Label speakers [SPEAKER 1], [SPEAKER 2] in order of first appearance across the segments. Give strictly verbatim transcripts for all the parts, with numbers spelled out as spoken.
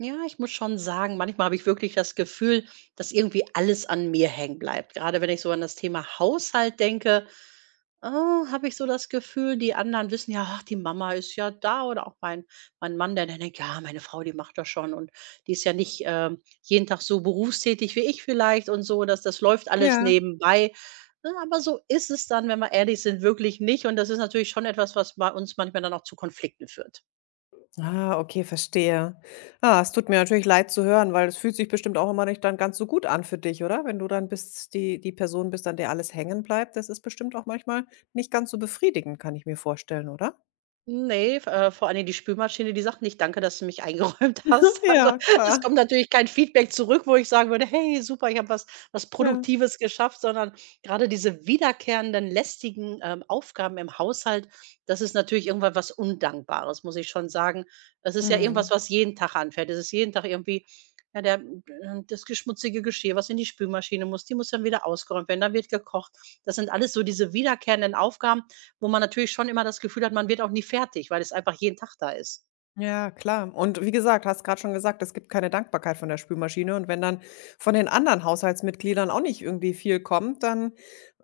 [SPEAKER 1] Ja, ich muss schon sagen, manchmal habe ich wirklich das Gefühl, dass irgendwie alles an mir hängen bleibt. Gerade wenn ich so an das Thema Haushalt denke, äh, habe ich so das Gefühl, die anderen wissen ja, ach, die Mama ist ja da oder auch mein, mein Mann, der dann denkt, ja, meine Frau, die macht das schon und die ist ja nicht ähm, jeden Tag so berufstätig wie ich vielleicht und so, dass das läuft alles
[SPEAKER 2] Ja.
[SPEAKER 1] nebenbei. Ne, aber so ist es dann, wenn wir ehrlich sind, wirklich nicht. Und das ist natürlich schon etwas, was bei uns manchmal dann auch zu Konflikten führt.
[SPEAKER 2] Ah, okay, verstehe. Ah, es tut mir natürlich leid zu hören, weil es fühlt sich bestimmt auch immer nicht dann ganz so gut an für dich, oder? Wenn du dann bist die die Person bist, an der alles hängen bleibt, das ist bestimmt auch manchmal nicht ganz so befriedigend, kann ich mir vorstellen, oder?
[SPEAKER 1] Ne, f äh, vor allen Dingen die Spülmaschine, die sagt nicht: „Danke, dass du mich eingeräumt hast.“ Also,
[SPEAKER 2] Ja,
[SPEAKER 1] es
[SPEAKER 2] klar.
[SPEAKER 1] kommt natürlich kein Feedback zurück, wo ich sagen würde: „Hey, super, ich habe was was
[SPEAKER 2] Ja.
[SPEAKER 1] Produktives geschafft“, sondern grade diese wiederkehrenden lästigen, ähm, Aufgaben im Haushalt, das ist natürlich irgendwann was Undankbares, muss ich schon sagen. Es ist ja
[SPEAKER 2] Mhm.
[SPEAKER 1] irgendwas, was jeden Tag anfällt. Es ist jeden Tag irgendwie, ja, der äh, das geschmutzige Geschirr, was in die Spülmaschine muss, die muss dann wieder ausgeräumt werden, dann wird gekocht. Das sind alles so diese wiederkehrenden Aufgaben, wo man natürlich schon immer das Gefühl hat, man wird auch nie fertig, weil es einfach jeden Tag da ist.
[SPEAKER 2] Ja, klar. Und wie gesagt, hast gerade schon gesagt, es gibt keine Dankbarkeit von der Spülmaschine, und wenn dann von den anderen Haushaltsmitgliedern auch nicht irgendwie viel kommt, dann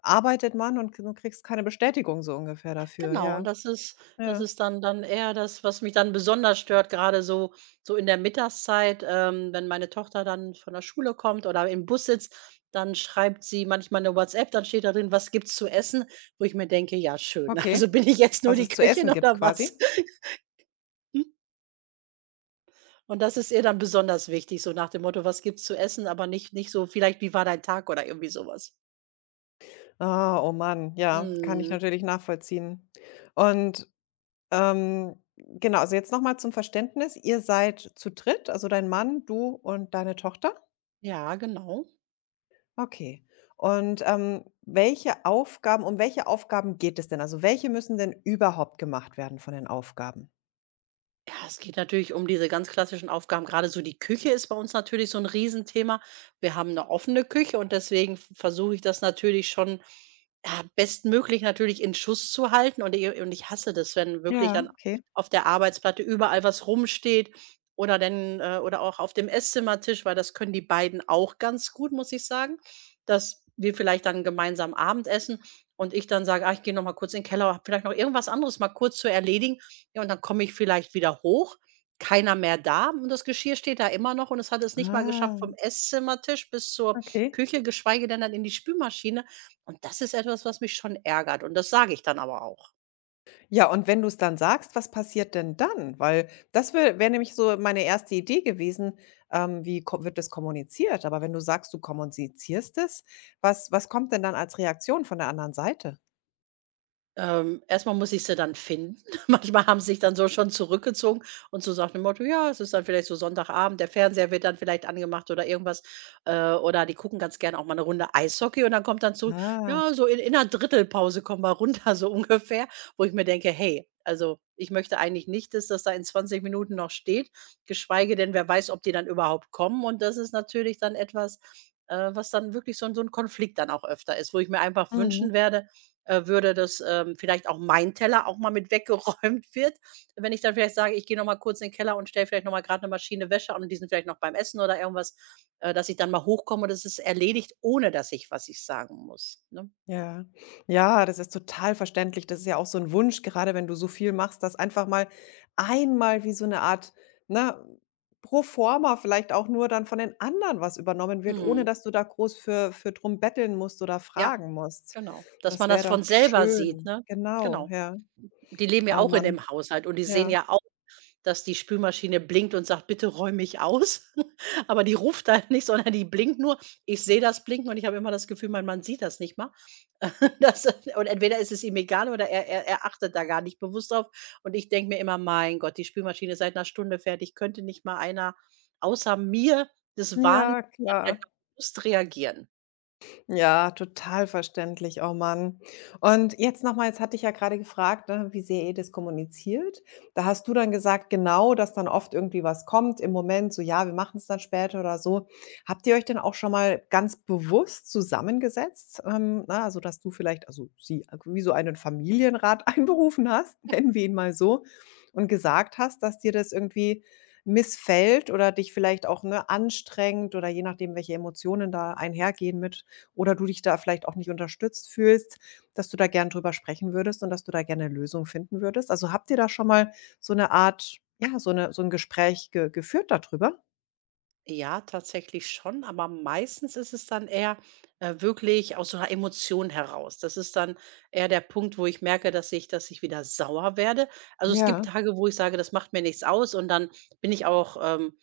[SPEAKER 2] arbeitet man und du kriegst keine Bestätigung so ungefähr dafür,
[SPEAKER 1] Genau, und
[SPEAKER 2] ja.
[SPEAKER 1] das ist das
[SPEAKER 2] Ja.
[SPEAKER 1] ist dann dann eher das, was mich dann besonders stört, gerade so so in der Mittagszeit, ähm, wenn meine Tochter dann von der Schule kommt oder im Bus sitzt, dann schreibt sie manchmal eine WhatsApp, dann steht da drin: „Was gibt's zu essen?“ Wo ich mir denke: „Ja, schön.
[SPEAKER 2] Okay.
[SPEAKER 1] Also, bin ich jetzt nur
[SPEAKER 2] Was
[SPEAKER 1] die
[SPEAKER 2] es zu
[SPEAKER 1] Köchin
[SPEAKER 2] essen gibt
[SPEAKER 1] oder was?“
[SPEAKER 2] quasi?
[SPEAKER 1] Hm? Und das ist ihr dann besonders wichtig, so nach dem Motto: „Was gibt's zu essen?“, aber nicht nicht so vielleicht: „Wie war dein Tag?“ oder irgendwie sowas. Was.
[SPEAKER 2] Ah, oh Mann, ja, kann ich
[SPEAKER 1] Mhm.
[SPEAKER 2] natürlich nachvollziehen. Und, ähm, genau, also jetzt noch mal zum Verständnis. Ihr seid zu dritt, also dein Mann, du und deine Tochter?
[SPEAKER 1] Ja, genau.
[SPEAKER 2] Okay. Und, ähm, welche Aufgaben um welche Aufgaben geht es denn? Also, welche müssen denn überhaupt gemacht werden von den Aufgaben?
[SPEAKER 1] Ja, es geht natürlich um diese ganz klassischen Aufgaben. Gerade so die Küche ist bei uns natürlich so ein Riesenthema. Wir haben eine offene Küche und deswegen v versuche ich das natürlich schon, ja, bestmöglich natürlich in Schuss zu halten. Und i und ich hasse das, wenn wirklich
[SPEAKER 2] Ja,
[SPEAKER 1] dann
[SPEAKER 2] okay.
[SPEAKER 1] auf der Arbeitsplatte überall was rumsteht oder denn äh, oder auch auf dem Esszimmertisch, weil das können die beiden auch ganz gut, muss ich sagen, dass wir vielleicht dann gemeinsam Abendessen und ich dann sage: „Ah, ich gehe noch mal kurz in 'n Keller, habe vielleicht noch irgendwas anderes mal kurz zu erledigen.“ Ja, und dann komme ich vielleicht wieder hoch, keiner mehr da und das Geschirr steht da immer noch und es hat es nicht mal
[SPEAKER 2] Ah,
[SPEAKER 1] geschafft vom Esszimmertisch bis zur
[SPEAKER 2] okay.
[SPEAKER 1] Küche, geschweige denn dann in die Spülmaschine. Und das ist etwas, was mich schon ärgert und das sage ich dann aber auch.
[SPEAKER 2] Ja, und wenn du es dann sagst, was passiert denn dann? Weil das wär wäre wär nämlich so meine erste Idee gewesen, ähm, wie ko wird das kommuniziert? Aber wenn du sagst, du kommunizierst es, was was kommt denn dann als Reaktion von der anderen Seite?
[SPEAKER 1] Ähm, erst muss ich sie dann finden. Manchmal haben sie sich dann so schon zurückgezogen und so sagt dem Motto: „Ja, es ist dann vielleicht so Sonntagabend, der Fernseher wird dann vielleicht angemacht oder irgendwas.“ Äh, oder die gucken ganz gerne auch mal eine Runde Eishockey und dann kommt dann zurück:
[SPEAKER 2] Ah.
[SPEAKER 1] „Ja, so in in 'ner Drittelpause kommen wir runter“, so ungefähr, wo ich mir denke: „Hey, also, ich möchte eigentlich nicht, dass das da in zwanzig Minuten noch steht, geschweige denn, wer weiß, ob die dann überhaupt kommen.“ Und das ist natürlich dann etwas, äh, was dann wirklich so ein so 'n Konflikt dann auch öfter ist, wo ich mir einfach
[SPEAKER 2] Mhm.
[SPEAKER 1] wünschen werde, äh, würde, das ähm, vielleicht auch mein Teller auch mal mit weggeräumt wird. Wenn ich dann vielleicht sage: „Ich gehe noch mal kurz in den Keller und stelle vielleicht noch mal gerade eine Maschine Wäsche an und die sind vielleicht noch beim Essen oder irgendwas“, äh, dass ich dann mal hochkomme und es ist erledigt, ohne dass ich was ich sagen muss, ne?
[SPEAKER 2] Ja. Ja, das ist total verständlich. Das ist ja auch so ein Wunsch, gerade wenn du so viel machst, dass einfach mal einmal wie so eine Art, ne, pro forma vielleicht auch nur dann von den anderen was übernommen wird, ohne
[SPEAKER 1] Mhm.
[SPEAKER 2] dass du da groß für für drum betteln musst oder
[SPEAKER 1] Ja.
[SPEAKER 2] fragen musst.
[SPEAKER 1] Genau, dass
[SPEAKER 2] Das
[SPEAKER 1] man das
[SPEAKER 2] wäre doch
[SPEAKER 1] von selber sieht,
[SPEAKER 2] schön.
[SPEAKER 1] ne?
[SPEAKER 2] Genau,
[SPEAKER 1] Genau.
[SPEAKER 2] ja.
[SPEAKER 1] Die leben ja
[SPEAKER 2] Oh
[SPEAKER 1] auch in
[SPEAKER 2] Mann.
[SPEAKER 1] dem Haushalt und die sehen
[SPEAKER 2] Ja.
[SPEAKER 1] ja au dass die Spülmaschine blinkt und sagt: „Bitte räum mich aus.“ Aber die ruft halt nicht, sondern die blinkt nur. Ich sehe das Blinken und ich habe immer das Gefühl, mein Mann sieht das nicht mal. Das und entweder ist es ihm egal oder er er er achtet da gar nicht bewusst drauf. Und ich denke mir immer: „Mein Gott, die Spülmaschine ist seit einer Stunde fertig. Könnte nicht mal einer außer mir des Wahnsinns
[SPEAKER 2] Ja, klar.
[SPEAKER 1] bewusst reagieren?“
[SPEAKER 2] Ja, total verständlich. Oh Mann. Und jetzt noch mal, jetzt hatte ich ja gerade gefragt, ne, wie sehr ihr das kommuniziert. Da hast du dann gesagt, genau, dass dann oft irgendwie was kommt im Moment, so ja, wir machen es dann später oder so. Habt ihr euch denn auch schon mal ganz bewusst zusammengesetzt? Ähm, na, also, dass du vielleicht, also sie, wie so einen Familienrat einberufen hast, nennen wir ihn mal so, und gesagt hast, dass dir das irgendwie missfällt oder dich vielleicht auch, ne, anstrengt oder je nachdem, welche Emotionen da einhergehen mit, oder du dich da vielleicht auch nicht unterstützt fühlst, dass du da gern drüber sprechen würdest und dass du da gerne 'ne Lösung finden würdest. Also, habt ihr da schon mal so eine Art, ja, so eine so ein Gespräch ge geführt darüber?
[SPEAKER 1] Ja, tatsächlich schon, aber meistens ist es dann eher, äh, wirklich aus so 'ner Emotion heraus. Das ist dann eher der Punkt, wo ich merke, dass ich dass ich wieder sauer werde. Also, es
[SPEAKER 2] Ja.
[SPEAKER 1] gibt Tage, wo ich sage: „Das macht mir nichts aus“ und dann bin ich auch, ähm,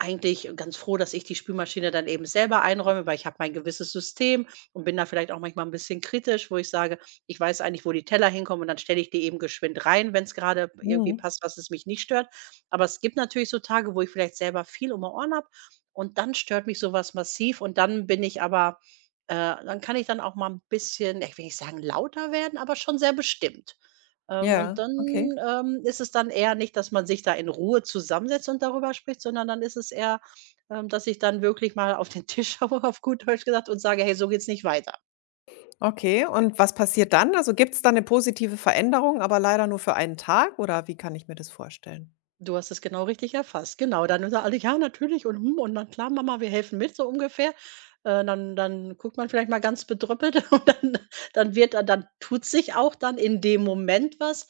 [SPEAKER 1] eigentlich ganz froh, dass ich die Spülmaschine dann eben selber einräume, weil ich habe mein gewisses System und bin da vielleicht auch manchmal ein bisschen kritisch, wo ich sage: „Ich weiß eigentlich, wo die Teller hinkommen und dann stelle ich die eben geschwind rein, wenn es gerade irgendwie
[SPEAKER 2] Mhm.
[SPEAKER 1] passt, was es mich nicht stört.“ Aber es gibt natürlich so Tage, wo ich vielleicht selber viel um die Ohren habe und dann stört mich sowas massiv und dann bin ich aber äh, dann kann ich dann auch mal ein bisschen, ja, ich will nicht sagen lauter werden, aber schon sehr bestimmt. Ähm, und
[SPEAKER 2] Ja,
[SPEAKER 1] dann,
[SPEAKER 2] okay.
[SPEAKER 1] ähm, ist es dann eher nicht, dass man sich da in Ruhe zusammensetzt und darüber spricht, sondern dann ist es eher, ähm, dass ich dann wirklich mal auf den Tisch schaue, auf gut Deutsch gesagt, und sage: „Hey, so geht's nicht weiter.“
[SPEAKER 2] Okay, und was passiert dann? Also, gibt es da eine positive Veränderung, aber leider nur für einen Tag oder wie kann ich mir das vorstellen?
[SPEAKER 1] Du hast es genau richtig erfasst. Genau, dann sagen alle: „Ja, natürlich und, hm, und dann klar, Mama, wir helfen mit“, so ungefähr. Äh, dann dann guckt man vielleicht mal ganz bedröppelt und dann dann wird er, dann tut sich auch dann in dem Moment was,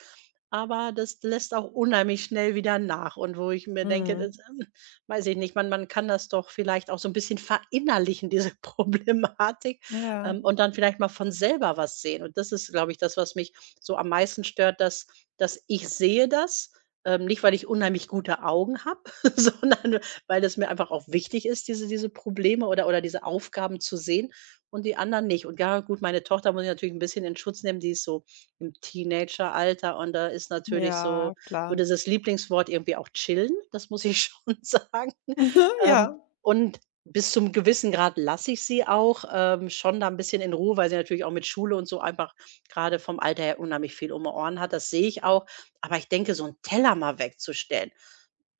[SPEAKER 1] aber das lässt auch unheimlich schnell wieder nach. Und wo ich mir denke,
[SPEAKER 2] Mhm.
[SPEAKER 1] das, ähm, weiß ich nicht, man man kann das doch vielleicht auch so ein bisschen verinnerlichen, diese Problematik,
[SPEAKER 2] Ja,
[SPEAKER 1] ähm, und dann vielleicht mal von selber was sehen. Und das ist, glaube ich, das, was mich so am meisten stört, dass dass ich sehe das ähm, nicht, weil ich unheimlich gute Augen habe, sondern weil es mir einfach auch wichtig ist, diese diese Probleme oder oder diese Aufgaben zu sehen und die anderen nicht. Und ja, gut, meine Tochter muss ich natürlich ein bisschen in Schutz nehmen, die ist so im Teenageralter und da ist natürlich so
[SPEAKER 2] ja,
[SPEAKER 1] so
[SPEAKER 2] klar.
[SPEAKER 1] dieses Lieblingswort irgendwie auch chillen, das muss ich schon sagen. Ähm,
[SPEAKER 2] Ja.
[SPEAKER 1] und bis zum gewissen Grad lasse ich sie auch, ähm, schon da ein bisschen in Ruhe, weil sie natürlich auch mit Schule und so einfach gerade vom Alter her unheimlich viel um die Ohren hat. Das sehe ich auch. Aber ich denke, so einen Teller mal wegzustellen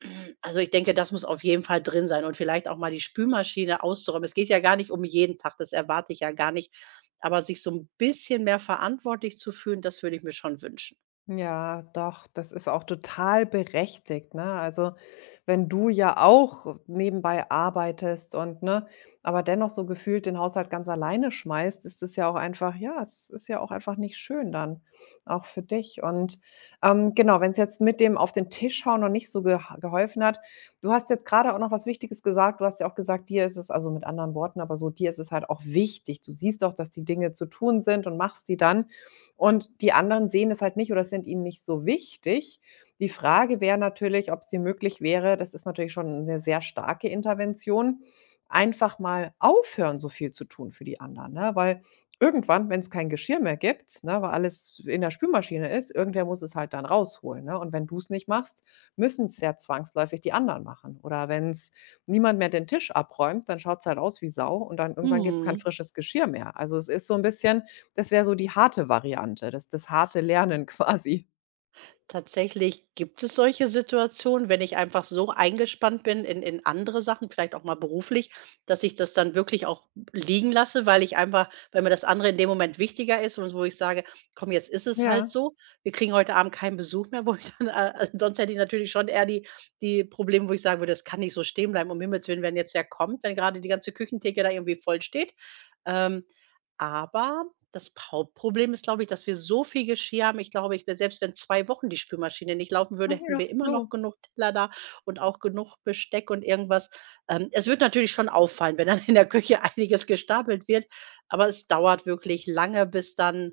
[SPEAKER 1] also, ich denke, das muss auf jeden Fall drin sein und vielleicht auch mal die Spülmaschine auszuräumen. Es geht ja gar nicht um jeden Tag, das erwarte ich ja gar nicht, aber sich so ein bisschen mehr verantwortlich zu fühlen, das würde ich mir schon wünschen.
[SPEAKER 2] Ja, doch, das ist auch total berechtigt, ne? Also, wenn du ja auch nebenbei arbeitest und, ne, aber dennoch so gefühlt den Haushalt ganz alleine schmeißt, ist es ja auch einfach, ja, es ist ja auch einfach nicht schön dann, auch für dich. Und, ähm, genau, wenn es jetzt mit dem auf den Tisch hauen noch nicht so geha geholfen hat, du hast jetzt gerade auch noch was Wichtiges gesagt. Du hast ja auch gesagt, dir ist es, also, mit anderen Worten, aber so, dir ist es halt auch wichtig. Du siehst auch, dass die Dinge zu tun sind, und machst die dann. Und die anderen sehen es halt nicht oder sind ihnen nicht so wichtig. Die Frage wäre natürlich, ob es dir möglich wäre, das ist natürlich schon eine sehr starke Intervention, einfach mal aufhören, so viel zu tun für die anderen, ne? Weil irgendwann, wenn es kein Geschirr mehr gibt, ne, weil alles in der Spülmaschine ist, irgendwer muss es halt dann rausholen, ne? Und wenn du es nicht machst, müssen es ja zwangsläufig die anderen machen. Oder wenn es niemand mehr den Tisch abräumt, dann schaut's halt aus wie Sau und dann irgendwann gibt's kein
[SPEAKER 1] Mhm.
[SPEAKER 2] frisches Geschirr mehr. Also, es ist so ein bisschen, das wäre so die harte Variante, das das harte Lernen quasi.
[SPEAKER 1] Tatsächlich gibt es solche Situationen, wenn ich einfach so eingespannt bin in in andere Sachen, vielleicht auch mal beruflich, dass ich das dann wirklich auch liegen lasse, weil ich einfach weil mir das andere in dem Moment wichtiger ist und wo ich sage: „Komm, jetzt ist es halt
[SPEAKER 2] Ja.
[SPEAKER 1] so. Wir kriegen heute Abend keinen Besuch mehr“, wo ich dann äh, äh, sonst hätte ich natürlich schon eher die die Probleme, wo ich sagen würde: „Das kann nicht so stehen bleiben, um Himmels willen, wenn jetzt der kommt, wenn gerade die ganze Küchentheke da irgendwie voll steht.“ Ähm, aber das Hauptproblem ist, glaube ich, dass wir so viel Geschirr haben. Ich glaube, ich wäre selbst wenn zwei Wochen die Spülmaschine nicht laufen würde,
[SPEAKER 2] Ach
[SPEAKER 1] hätten wir immer noch
[SPEAKER 2] so.
[SPEAKER 1] genug Teller da und auch genug Besteck und irgendwas. Ähm, es wird natürlich schon auffallen, wenn dann in der Küche einiges gestapelt wird, aber es dauert wirklich lange, bis dann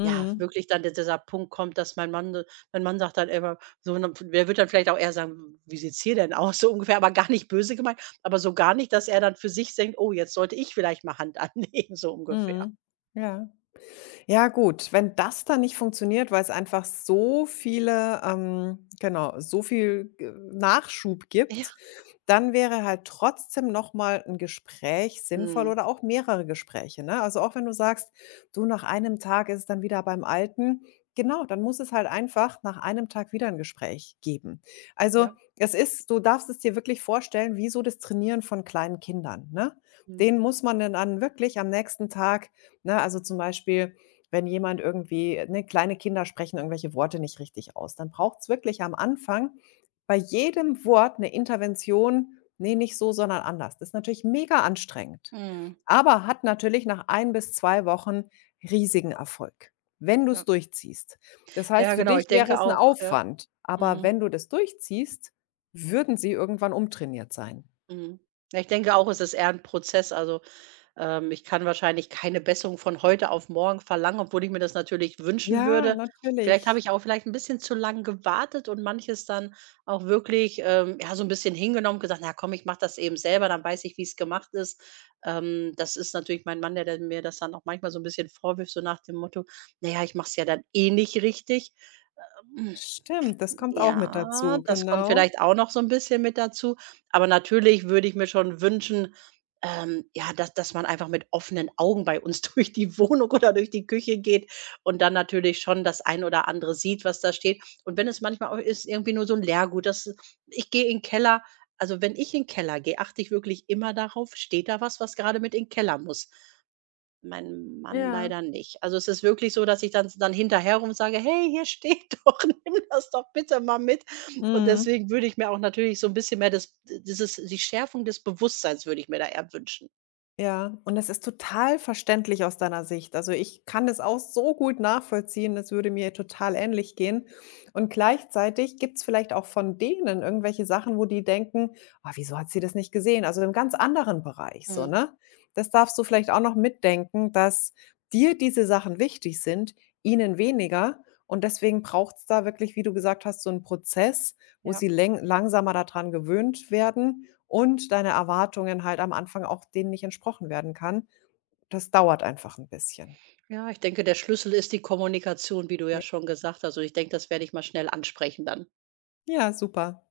[SPEAKER 1] ja, wirklich dann dieser Punkt kommt, dass mein Mann mein Mann sagt dann immer so, ne der wird dann vielleicht auch eher sagen: „Wie sieht's hier denn aus?“ So ungefähr, aber gar nicht böse gemeint, aber so gar nicht, dass er dann für sich denkt: „Oh, jetzt sollte ich vielleicht mal Hand anlegen“, so ungefähr.
[SPEAKER 2] Mhm. Ja. Ja gut, wenn das dann nicht funktioniert, weil es einfach so viele, ähm, genau, so viel g Nachschub
[SPEAKER 1] Ja.
[SPEAKER 2] gibt, dann wäre halt trotzdem noch mal 'n Gespräch sinnvoll
[SPEAKER 1] Mhm.
[SPEAKER 2] oder auch mehrere Gespräche, ne? Also, auch wenn du sagst: „Du, nach einem Tag ist es dann wieder beim Alten.“ Genau, dann muss es halt einfach nach einem Tag wieder ein Gespräch geben. Also,
[SPEAKER 1] Ja.
[SPEAKER 2] es ist, du darfst es dir wirklich vorstellen wie so das Trainieren von kleinen Kindern, ne?
[SPEAKER 1] Mhm.
[SPEAKER 2] Denen muss man denn dann wirklich am nächsten Tag, ne, also, zum Beispiel wenn jemand irgendwie, ne, kleine Kinder sprechen irgendwelche Worte nicht richtig aus, dann braucht es wirklich am Anfang bei jedem Wort eine Intervention: „Ne, nicht so, sondern anders.“ Das ist natürlich mega anstrengend,
[SPEAKER 1] Mhm.
[SPEAKER 2] aber hat natürlich nach ein bis zwei Wochen riesigen Erfolg, wenn du es
[SPEAKER 1] Ja.
[SPEAKER 2] durchziehst. Das heißt,
[SPEAKER 1] Ja,
[SPEAKER 2] für
[SPEAKER 1] genau,
[SPEAKER 2] dich
[SPEAKER 1] ich
[SPEAKER 2] wäre
[SPEAKER 1] denke
[SPEAKER 2] es ein
[SPEAKER 1] auch, ja.
[SPEAKER 2] Aufwand, aber
[SPEAKER 1] Mhm.
[SPEAKER 2] wenn du das durchziehst, würden sie irgendwann umtrainiert sein.
[SPEAKER 1] Mhm. Ja, ich denke auch, es ist eher 'n Prozess. Also, ähm, ich kann wahrscheinlich keine Besserung von heute auf morgen verlangen, obwohl ich mir das natürlich wünschen
[SPEAKER 2] Ja,
[SPEAKER 1] würde. Vielleicht habe
[SPEAKER 2] natürlich.
[SPEAKER 1] ich auch vielleicht 'n bisschen zu lang gewartet und manches dann auch wirklich, ähm, ja, so 'n bisschen hingenommen, gesagt: „Na komm, ich mache das eben selber, dann weiß ich, wie's gemacht ist.“ Ähm, das ist natürlich mein Mann, der dann mir das dann auch manchmal so 'n bisschen vorwirft, so nach dem Motto: „Na ja, ich mache es ja dann eh nicht richtig.“
[SPEAKER 2] Stimmt, das kommt auch mit
[SPEAKER 1] Ja,
[SPEAKER 2] dazu,
[SPEAKER 1] das kommt
[SPEAKER 2] genau.
[SPEAKER 1] vielleicht auch noch so ein bisschen mit dazu. Aber natürlich würde ich mir schon wünschen, ähm, ja, dass dass man einfach mit offenen Augen bei uns durch die Wohnung oder durch die Küche geht und dann natürlich schon das ein oder andere sieht, was da steht. Und wenn es manchmal auch ist, irgendwie nur so 'n Leergut, das ich gehe in 'n Keller also, wenn ich in 'n Keller gehe, achte ich wirklich immer darauf, steht da was, was gerade mit in 'n Keller muss. Mein Mann
[SPEAKER 2] Ja.
[SPEAKER 1] leider nicht. Also, es ist wirklich so, dass ich dann s dann hinterherrum sage: „Hey, hier steht doch, nimm das doch bitte mal mit.“ Und
[SPEAKER 2] Mhm.
[SPEAKER 1] deswegen würde ich mir auch natürlich so ein bisschen mehr das dieses die Schärfung des Bewusstseins würde ich mir da eher wünschen.
[SPEAKER 2] Ja, und das ist total verständlich aus deiner Sicht. Also, ich kann das auch so gut nachvollziehen, das würde mir total ähnlich gehen. Und gleichzeitig gibt's vielleicht auch von denen irgendwelche Sachen, wo die denken: „Ah, wieso hat sie das nicht gesehen?“ Also, im ganz anderen Bereich so,
[SPEAKER 1] Mhm,
[SPEAKER 2] ne? Das darfst du vielleicht auch noch mitdenken, dass dir diese Sachen wichtig sind, ihnen weniger. Und deswegen braucht's da wirklich, wie du gesagt hast, so einen Prozess, wo
[SPEAKER 1] ja.
[SPEAKER 2] sie läng langsamer daran gewöhnt werden und deine Erwartungen halt am Anfang auch denen nicht entsprochen werden kann. Das dauert einfach ein bisschen.
[SPEAKER 1] Ja, ich denke, der Schlüssel ist die Kommunikation, wie du ja
[SPEAKER 2] Ja.
[SPEAKER 1] schon gesagt hast. Also ich denke, das werde ich mal schnell ansprechen dann.
[SPEAKER 2] Ja, super.